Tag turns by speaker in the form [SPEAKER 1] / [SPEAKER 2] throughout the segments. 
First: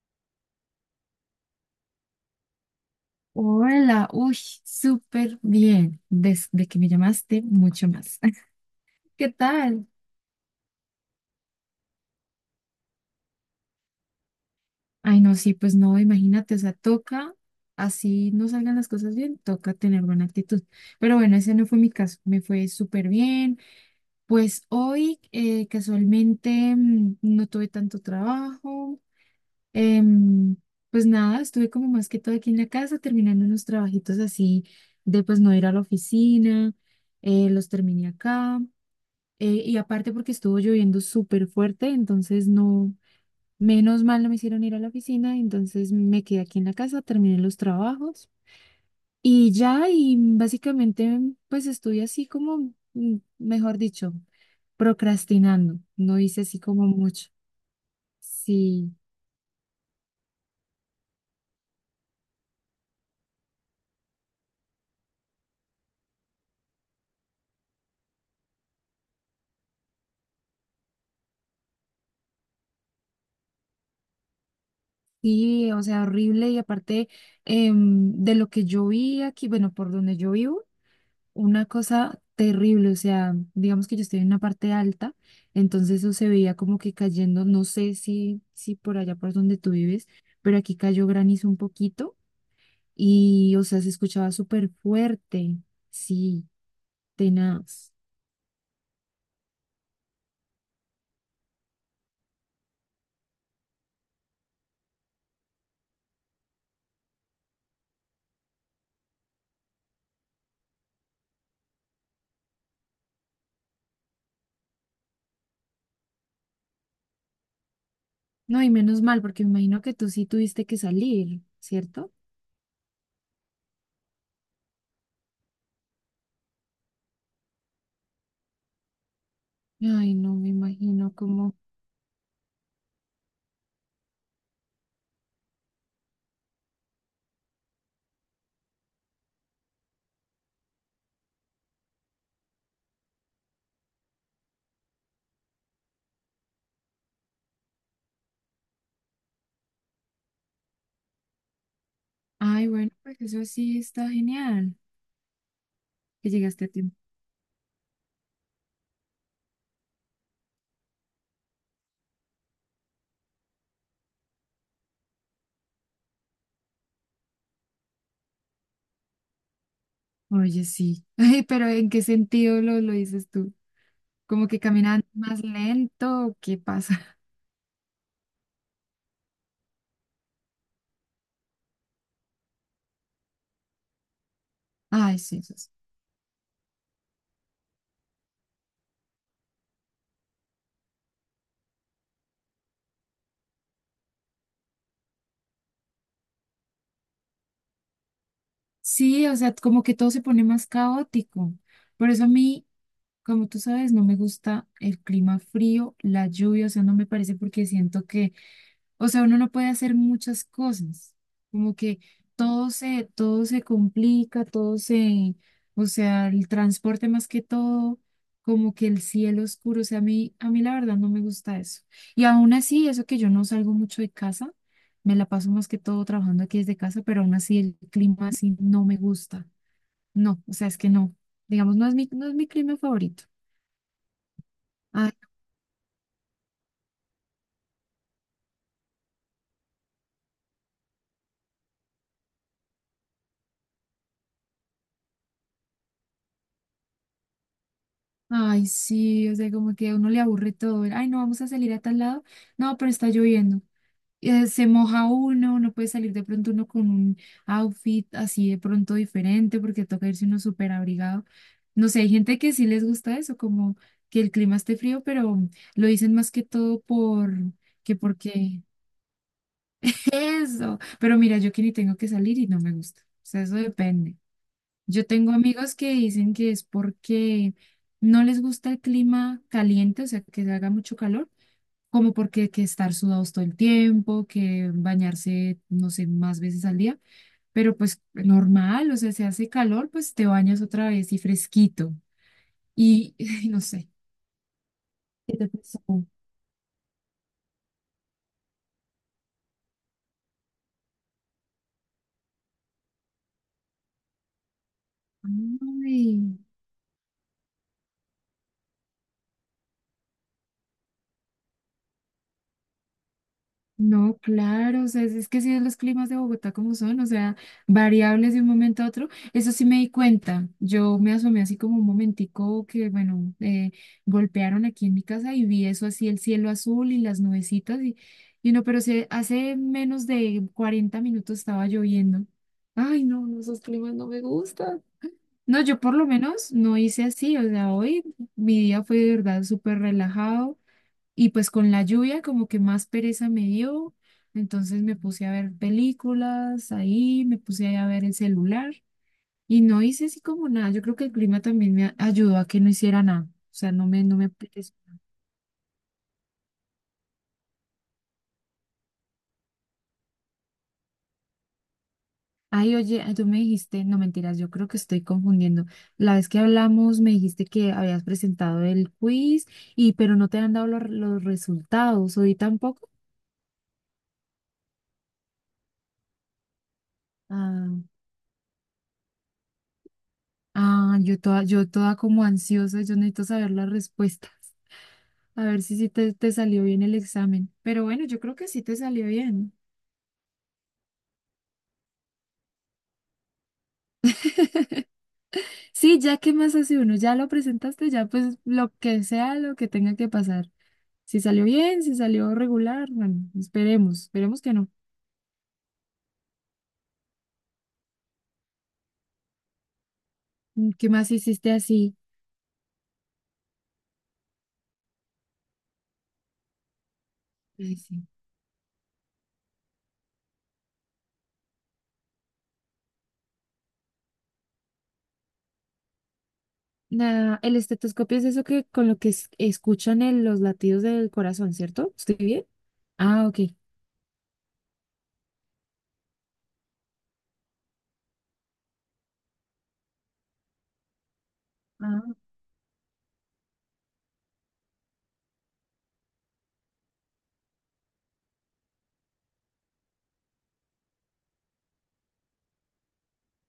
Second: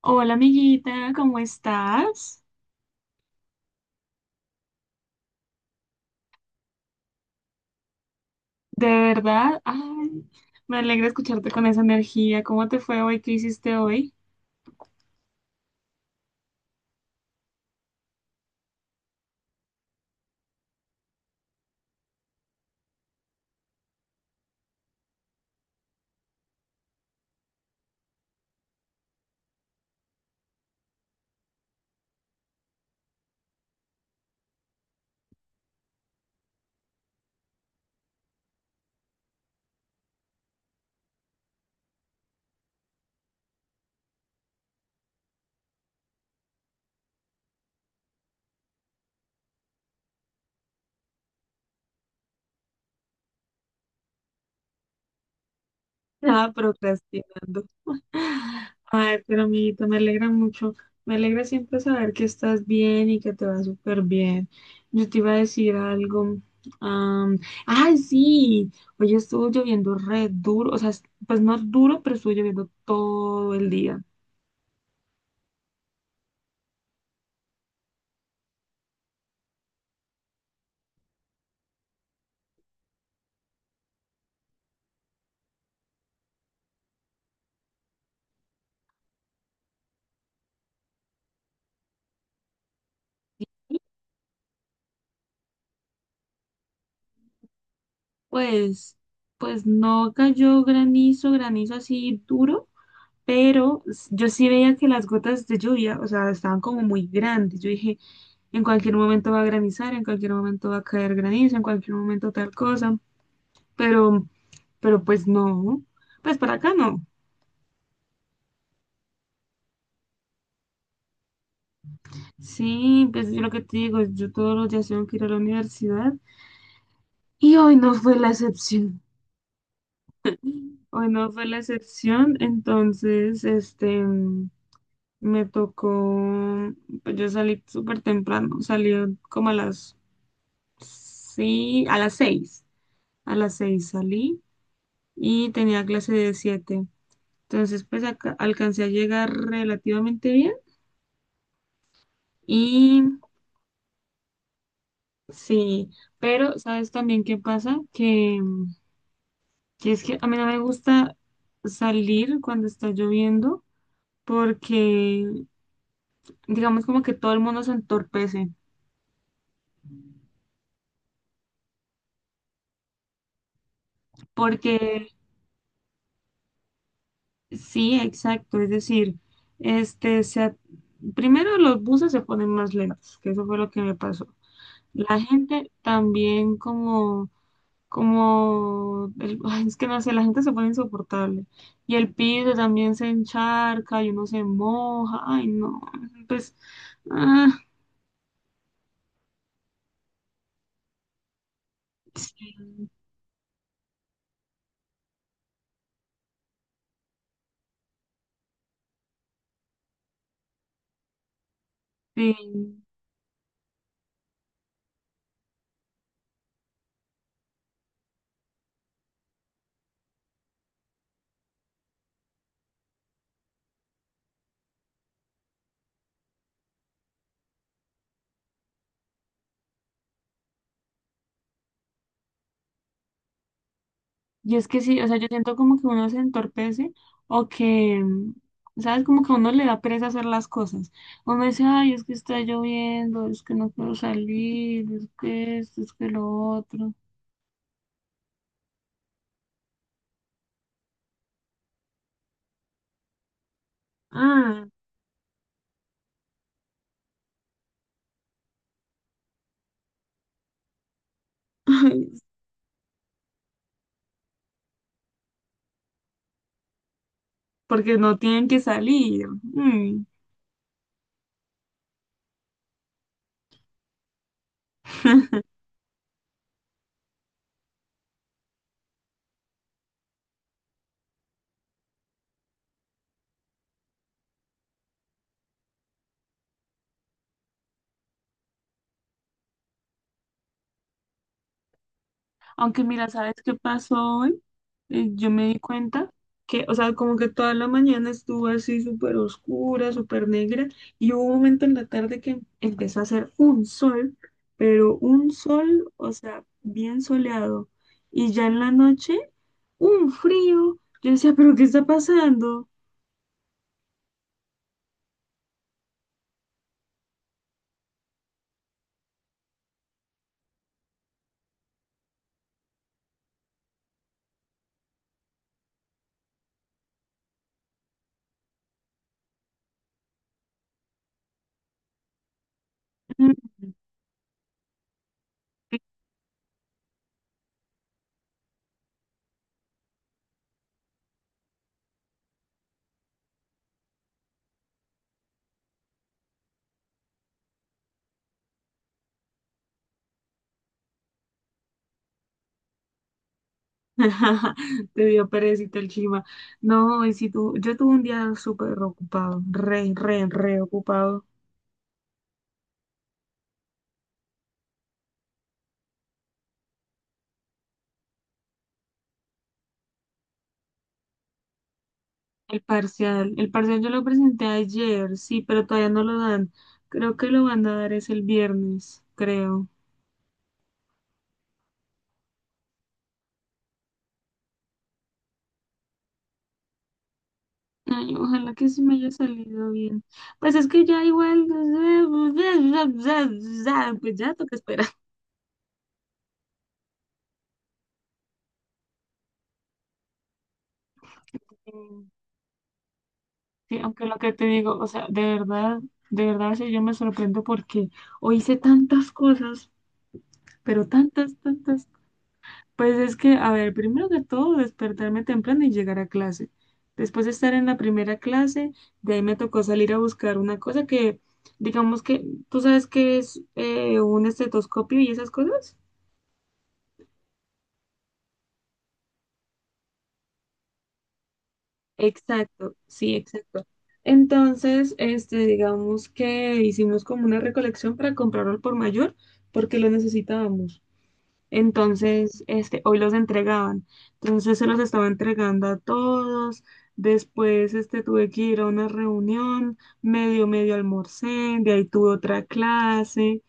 [SPEAKER 1] Hola amiguita, ¿cómo estás?
[SPEAKER 2] Hola, uy, súper bien. Desde que me llamaste, mucho más.
[SPEAKER 1] De
[SPEAKER 2] ¿Qué
[SPEAKER 1] verdad,
[SPEAKER 2] tal?
[SPEAKER 1] ay, me alegra escucharte con esa energía. ¿Cómo te fue hoy? ¿Qué hiciste hoy?
[SPEAKER 2] Ay, no, sí, pues no, imagínate, o sea, toca, así no salgan las cosas bien, toca tener buena actitud. Pero bueno, ese no fue mi caso, me fue súper bien. Pues hoy, casualmente, no tuve tanto trabajo. Em, pues nada, estuve como más que todo aquí en la casa, terminando unos trabajitos así de pues no ir a la oficina, los terminé acá. Y aparte porque estuvo lloviendo súper fuerte, entonces no, menos mal no me hicieron ir a la oficina, entonces me quedé aquí en la casa, terminé los trabajos y ya, y básicamente pues estuve así como, mejor dicho, procrastinando, no hice
[SPEAKER 1] Ah,
[SPEAKER 2] así como mucho.
[SPEAKER 1] procrastinando.
[SPEAKER 2] Sí,
[SPEAKER 1] Ay, pero amiguita, me alegra mucho. Me alegra siempre saber que estás bien y que te va súper bien. Yo te iba a decir algo. am, Ay, sí, hoy estuvo lloviendo re duro, o sea, pues no duro, pero estuvo lloviendo todo el día.
[SPEAKER 2] sí, o sea, horrible y aparte de lo que yo vi aquí, bueno, por donde yo vivo. Una cosa terrible, o sea, digamos que yo estoy en una parte alta, entonces eso se veía como que cayendo, no sé si por allá por donde tú vives, pero aquí cayó granizo un poquito y, o sea, se escuchaba súper fuerte, sí, tenaz.
[SPEAKER 1] Pues, pues no cayó granizo, granizo así duro, pero yo sí veía que las gotas de lluvia, o sea, estaban como muy grandes. Yo dije, en cualquier momento va a granizar, en cualquier momento va a caer granizo, en cualquier momento tal cosa, pero, pero pues no. Pues para acá no.
[SPEAKER 2] No, y menos mal, porque me imagino que tú sí tuviste que salir, ¿cierto?
[SPEAKER 1] Sí, pues yo lo que te digo, yo todos los días tengo que ir a la universidad y hoy no fue la excepción.
[SPEAKER 2] Ay, no, me
[SPEAKER 1] Hoy
[SPEAKER 2] imagino
[SPEAKER 1] no fue
[SPEAKER 2] como,
[SPEAKER 1] la excepción, entonces, me tocó, pues yo salí súper temprano, salí como a las, sí, a las seis salí y tenía clase de siete. Entonces, pues acá alcancé a llegar relativamente bien
[SPEAKER 2] ay, bueno,
[SPEAKER 1] y
[SPEAKER 2] pues eso sí está genial,
[SPEAKER 1] sí,
[SPEAKER 2] que
[SPEAKER 1] pero
[SPEAKER 2] llegaste a
[SPEAKER 1] ¿sabes
[SPEAKER 2] tiempo.
[SPEAKER 1] también qué pasa? Que es que a mí no me gusta salir cuando está lloviendo porque digamos como que todo el mundo se entorpece
[SPEAKER 2] Oye, sí. Ay, pero ¿en qué sentido lo dices tú? Como que
[SPEAKER 1] porque
[SPEAKER 2] caminan más lento, ¿o qué pasa?
[SPEAKER 1] sí, exacto. Es decir, este, se a- primero los buses se ponen más lentos, que eso fue lo que me pasó.
[SPEAKER 2] Ay,
[SPEAKER 1] La
[SPEAKER 2] sí, eso es-
[SPEAKER 1] gente también ay, es que no sé, la gente se pone insoportable. Y el piso también se encharca y uno se moja. Ay, no. Pues, ah,
[SPEAKER 2] Sí, o sea, como que todo se pone más caótico. Por eso a
[SPEAKER 1] sí,
[SPEAKER 2] mí, como tú sabes, no me gusta el clima frío, la lluvia, o sea, no me parece porque siento que o sea, uno no puede hacer muchas cosas, como que
[SPEAKER 1] sí.
[SPEAKER 2] todo se complica, todo se, o sea, el transporte más que todo, como que el cielo oscuro, o sea, a mí la verdad no me gusta eso. Y aún así, eso que yo no salgo mucho de casa, me la paso más que todo trabajando aquí desde casa, pero aún así el clima así no me gusta. No, o sea, es que no, digamos, no es mi clima favorito.
[SPEAKER 1] Y es que sí, o
[SPEAKER 2] Ah,
[SPEAKER 1] sea, yo siento como que uno se entorpece o que, ¿sabes? Como que a uno le da pereza hacer las cosas. Uno dice, ay, es que está lloviendo, es que no quiero salir, es que esto, es que lo otro.
[SPEAKER 2] ay, sí, o sea, como que a uno le aburre todo. Ay, no, vamos a salir a tal lado. No, pero está lloviendo. Se
[SPEAKER 1] Ah,
[SPEAKER 2] moja uno, no puede salir de pronto uno con un outfit así de pronto diferente porque toca irse uno súper abrigado. No sé, hay gente que sí les gusta eso, como que el clima esté frío, pero lo dicen más que todo por que
[SPEAKER 1] porque no tienen que
[SPEAKER 2] porque
[SPEAKER 1] salir. Mm.
[SPEAKER 2] eso. Pero mira, yo que ni tengo que salir y no me gusta. O sea, eso depende. Yo tengo amigos que dicen que es porque no les gusta el clima caliente, o sea, que haga mucho calor, como porque que estar sudados todo el tiempo, que bañarse, no sé, más veces al día, pero pues normal, o sea, si hace calor, pues te bañas otra vez y fresquito.
[SPEAKER 1] Aunque mira,
[SPEAKER 2] Y,
[SPEAKER 1] ¿sabes
[SPEAKER 2] ay,
[SPEAKER 1] qué
[SPEAKER 2] no sé,
[SPEAKER 1] pasó hoy? Yo
[SPEAKER 2] ¿qué
[SPEAKER 1] me
[SPEAKER 2] te
[SPEAKER 1] di
[SPEAKER 2] pasó?
[SPEAKER 1] cuenta que, o sea, como que toda la mañana estuvo así súper oscura, súper negra, y hubo un momento en la tarde que empezó a hacer un sol, pero un sol, o
[SPEAKER 2] Ay.
[SPEAKER 1] sea, bien soleado. Y ya en la noche, un frío. Yo decía, ¿pero qué está pasando?
[SPEAKER 2] No, claro, o sea, es que sí, los climas de Bogotá como son, o sea, variables de un momento a otro, eso sí me di cuenta, yo me asomé así como un momentico que, bueno, golpearon aquí en mi casa y vi eso así, el cielo azul y las nubecitas y no, pero se, hace menos de 40 minutos estaba lloviendo. Ay, no,
[SPEAKER 1] Mm.
[SPEAKER 2] no, esos climas no me gustan. No, yo por lo menos no hice así, o sea, hoy mi día fue de verdad súper relajado. Y pues con la lluvia como que más pereza me dio, entonces me puse a ver películas ahí, me puse ahí a ver el celular y no hice así como nada. Yo creo que el clima también ayudó a que no hiciera nada, o sea, no me apeteció.
[SPEAKER 1] Te dio perecita el chima. No, y si tú, yo tuve un día súper ocupado, re, re, re ocupado.
[SPEAKER 2] Ay, oye, tú me dijiste, no mentiras, yo creo que estoy confundiendo. La vez que hablamos me dijiste que habías presentado el quiz y pero no te han dado los resultados, hoy tampoco.
[SPEAKER 1] El parcial yo lo presenté ayer, sí, pero todavía no lo dan. Creo que lo van
[SPEAKER 2] Ah,
[SPEAKER 1] a dar es el viernes, creo.
[SPEAKER 2] yo toda, yo toda como ansiosa, yo necesito saber las respuestas. A ver si sí te salió bien el examen. Pero bueno,
[SPEAKER 1] Ay,
[SPEAKER 2] yo creo que
[SPEAKER 1] ojalá
[SPEAKER 2] sí
[SPEAKER 1] que
[SPEAKER 2] te
[SPEAKER 1] sí me
[SPEAKER 2] salió
[SPEAKER 1] haya
[SPEAKER 2] bien.
[SPEAKER 1] salido bien. Pues es que ya igual, pues ya toca esperar.
[SPEAKER 2] Sí, ya qué más hace uno, ya lo presentaste, ya pues lo que sea lo que tenga que pasar. Si salió bien, si
[SPEAKER 1] Mm,
[SPEAKER 2] salió regular, bueno,
[SPEAKER 1] sí,
[SPEAKER 2] esperemos,
[SPEAKER 1] aunque lo que
[SPEAKER 2] esperemos
[SPEAKER 1] te
[SPEAKER 2] que no.
[SPEAKER 1] digo, o sea, de verdad, sí, yo me sorprendo porque hoy hice tantas cosas,
[SPEAKER 2] Mm,
[SPEAKER 1] pero
[SPEAKER 2] ¿qué más
[SPEAKER 1] tantas,
[SPEAKER 2] hiciste
[SPEAKER 1] tantas.
[SPEAKER 2] así?
[SPEAKER 1] Pues es que, a ver, primero que todo, despertarme temprano y llegar a clase. Después de estar en
[SPEAKER 2] Ay,
[SPEAKER 1] la
[SPEAKER 2] sí.
[SPEAKER 1] primera clase, de ahí me tocó salir a buscar una cosa que, digamos que, ¿tú sabes qué es un estetoscopio y esas cosas?
[SPEAKER 2] Nada, el estetoscopio es eso que con lo que escuchan los latidos del corazón, ¿cierto? ¿Estoy bien?
[SPEAKER 1] Exacto, sí,
[SPEAKER 2] Ah, ok.
[SPEAKER 1] exacto. Entonces, este, digamos que hicimos como una recolección para comprarlo al por mayor porque lo necesitábamos.
[SPEAKER 2] Ah,
[SPEAKER 1] Entonces, este, hoy los entregaban. Entonces se los estaba entregando a todos. Después, este, tuve que ir a una reunión, medio, medio almorcé, de ahí tuve otra clase.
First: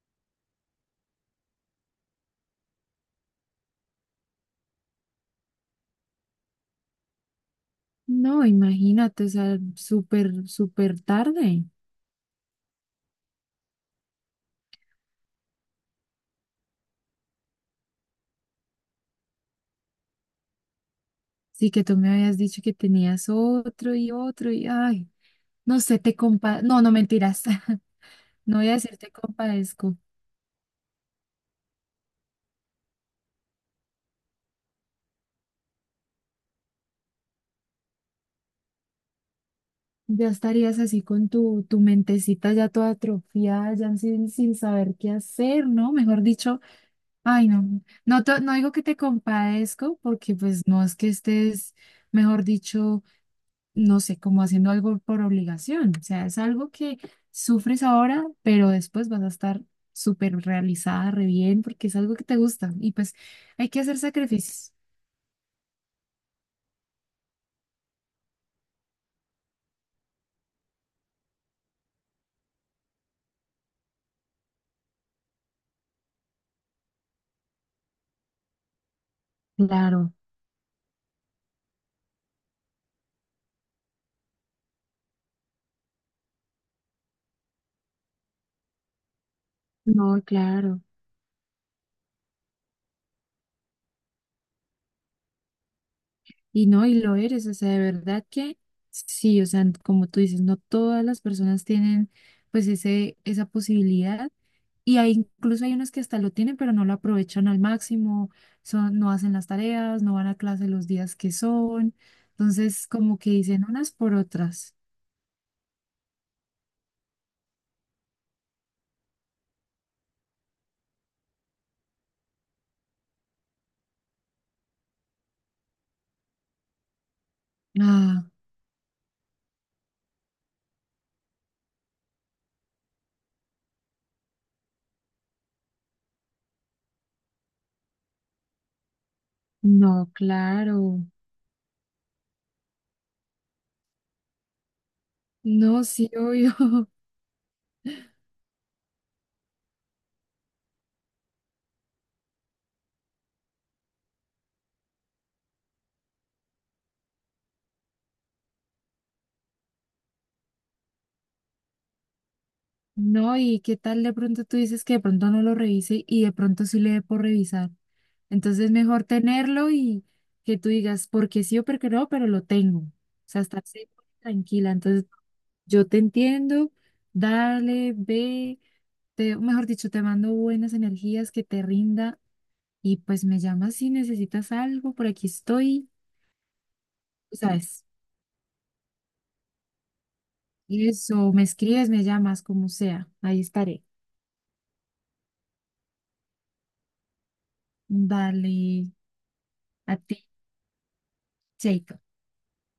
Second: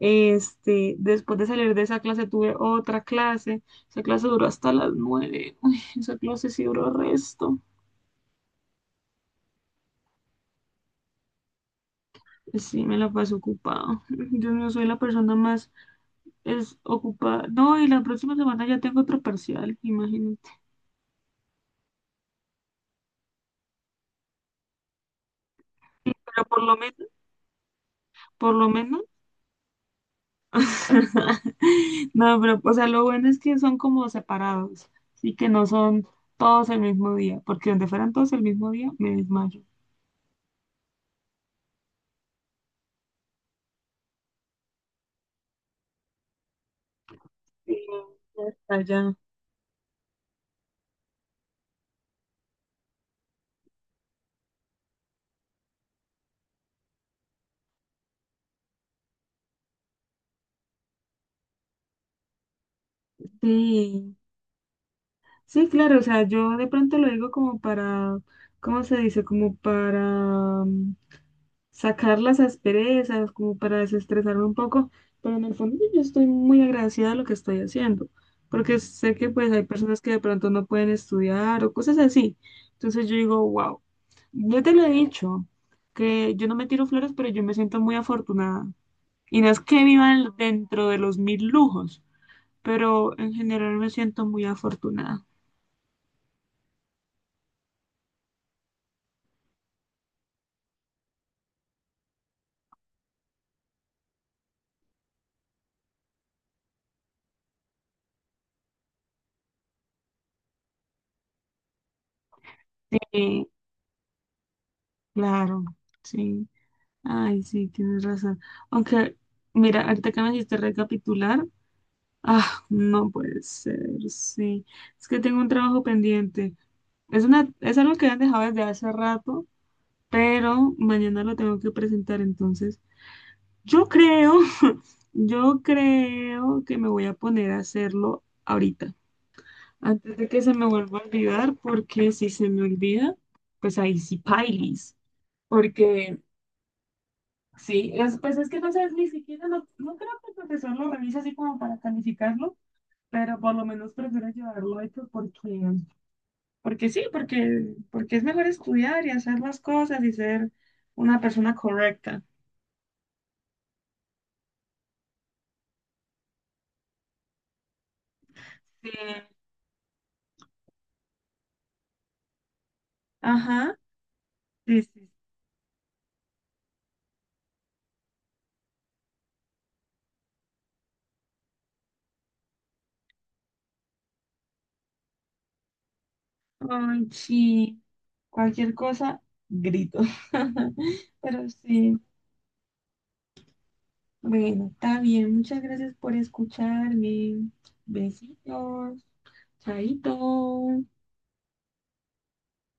[SPEAKER 1] Este, después de salir de esa clase tuve otra clase. Esa clase duró hasta las nueve. Uy, esa clase sí duró resto.
[SPEAKER 2] no, imagínate, o sea, súper, súper tarde.
[SPEAKER 1] Sí, me la pasé ocupado. Yo no soy la persona más es ocupada. No, y la próxima semana ya tengo otro parcial, imagínate.
[SPEAKER 2] Sí, que tú me habías dicho que tenías otro y otro y ay, no sé,
[SPEAKER 1] Sí,
[SPEAKER 2] te
[SPEAKER 1] pero
[SPEAKER 2] compa,
[SPEAKER 1] por lo
[SPEAKER 2] no, no
[SPEAKER 1] menos,
[SPEAKER 2] mentiras,
[SPEAKER 1] por
[SPEAKER 2] no voy
[SPEAKER 1] lo
[SPEAKER 2] a decir
[SPEAKER 1] menos
[SPEAKER 2] te compadezco.
[SPEAKER 1] No, pero, o sea, lo bueno es que son como separados, sí que no son todos el mismo día, porque donde fueran todos el mismo día, me desmayo.
[SPEAKER 2] Ya estarías así con tu mentecita ya toda atrofiada, ya sin saber qué hacer, ¿no? Mejor dicho, ay, no,
[SPEAKER 1] Sí,
[SPEAKER 2] no,
[SPEAKER 1] ya
[SPEAKER 2] no digo
[SPEAKER 1] está
[SPEAKER 2] que te
[SPEAKER 1] ya.
[SPEAKER 2] compadezco porque pues no es que estés, mejor dicho, no sé, como haciendo algo por obligación. O sea, es algo que sufres ahora, pero después vas a estar súper realizada, re bien, porque es algo que te gusta. Y pues hay que hacer
[SPEAKER 1] Sí,
[SPEAKER 2] sacrificios.
[SPEAKER 1] sí, claro, o sea, yo de pronto lo digo como para, ¿cómo se dice? Como para sacar las asperezas, como para desestresarme un poco, pero en el fondo yo estoy muy agradecida de lo que estoy haciendo, porque sé que pues hay personas que
[SPEAKER 2] Claro,
[SPEAKER 1] de pronto no pueden estudiar o cosas así. Entonces yo digo, wow, yo te lo he dicho, que yo no me tiro flores, pero yo me siento muy afortunada. Y no es que viva
[SPEAKER 2] no, claro.
[SPEAKER 1] dentro de los mil lujos, pero en general me siento muy afortunada.
[SPEAKER 2] Y no, y lo eres. O sea, de verdad que sí, o sea, como tú dices, no todas las personas tienen esa posibilidad. Y hay, incluso hay unos que hasta lo tienen, pero no lo aprovechan al máximo, son, no hacen las tareas, no van a clase los días que son. Entonces, como que
[SPEAKER 1] Eh,
[SPEAKER 2] dicen unas por otras.
[SPEAKER 1] claro, sí. Ay, sí, tienes razón. Aunque, mira, ahorita que me hiciste recapitular, ah, no puede ser, sí. Es que tengo un trabajo pendiente. Es una, es algo que han
[SPEAKER 2] Ah,
[SPEAKER 1] dejado desde hace rato, pero mañana lo tengo que presentar, entonces yo creo, yo creo que me voy a poner a hacerlo ahorita,
[SPEAKER 2] no,
[SPEAKER 1] antes de que se me vuelva
[SPEAKER 2] claro.
[SPEAKER 1] a olvidar, porque si se me olvida, pues ahí sí pailis,
[SPEAKER 2] No, sí,
[SPEAKER 1] porque
[SPEAKER 2] obvio.
[SPEAKER 1] sí, es, pues es que no sé, ni siquiera, no creo que el profesor lo revise así como para calificarlo, pero por lo menos prefiero llevarlo hecho porque porque sí, porque, porque es mejor estudiar y hacer las cosas y ser una persona correcta.
[SPEAKER 2] No, y qué tal de pronto tú dices que de pronto no lo revise y de pronto sí le dé por revisar. Entonces
[SPEAKER 1] Sí.
[SPEAKER 2] mejor tenerlo y que tú digas, porque sí o porque no, pero lo tengo. O sea, estar
[SPEAKER 1] Ajá,
[SPEAKER 2] segura y tranquila.
[SPEAKER 1] sí,
[SPEAKER 2] Entonces
[SPEAKER 1] sí.
[SPEAKER 2] yo te entiendo, dale, ve, te, mejor dicho, te mando buenas energías, que te rinda y pues me llamas si necesitas algo, por aquí estoy,
[SPEAKER 1] Ay,
[SPEAKER 2] tú
[SPEAKER 1] sí.
[SPEAKER 2] sabes.
[SPEAKER 1] Cualquier cosa, grito.
[SPEAKER 2] Y eso, me
[SPEAKER 1] Pero
[SPEAKER 2] escribes,
[SPEAKER 1] sí,
[SPEAKER 2] me llamas, como sea, ahí estaré.
[SPEAKER 1] bueno, está bien. Muchas gracias por escucharme.
[SPEAKER 2] Dale,
[SPEAKER 1] Besitos.
[SPEAKER 2] a ti,
[SPEAKER 1] Chaito.
[SPEAKER 2] Chaito.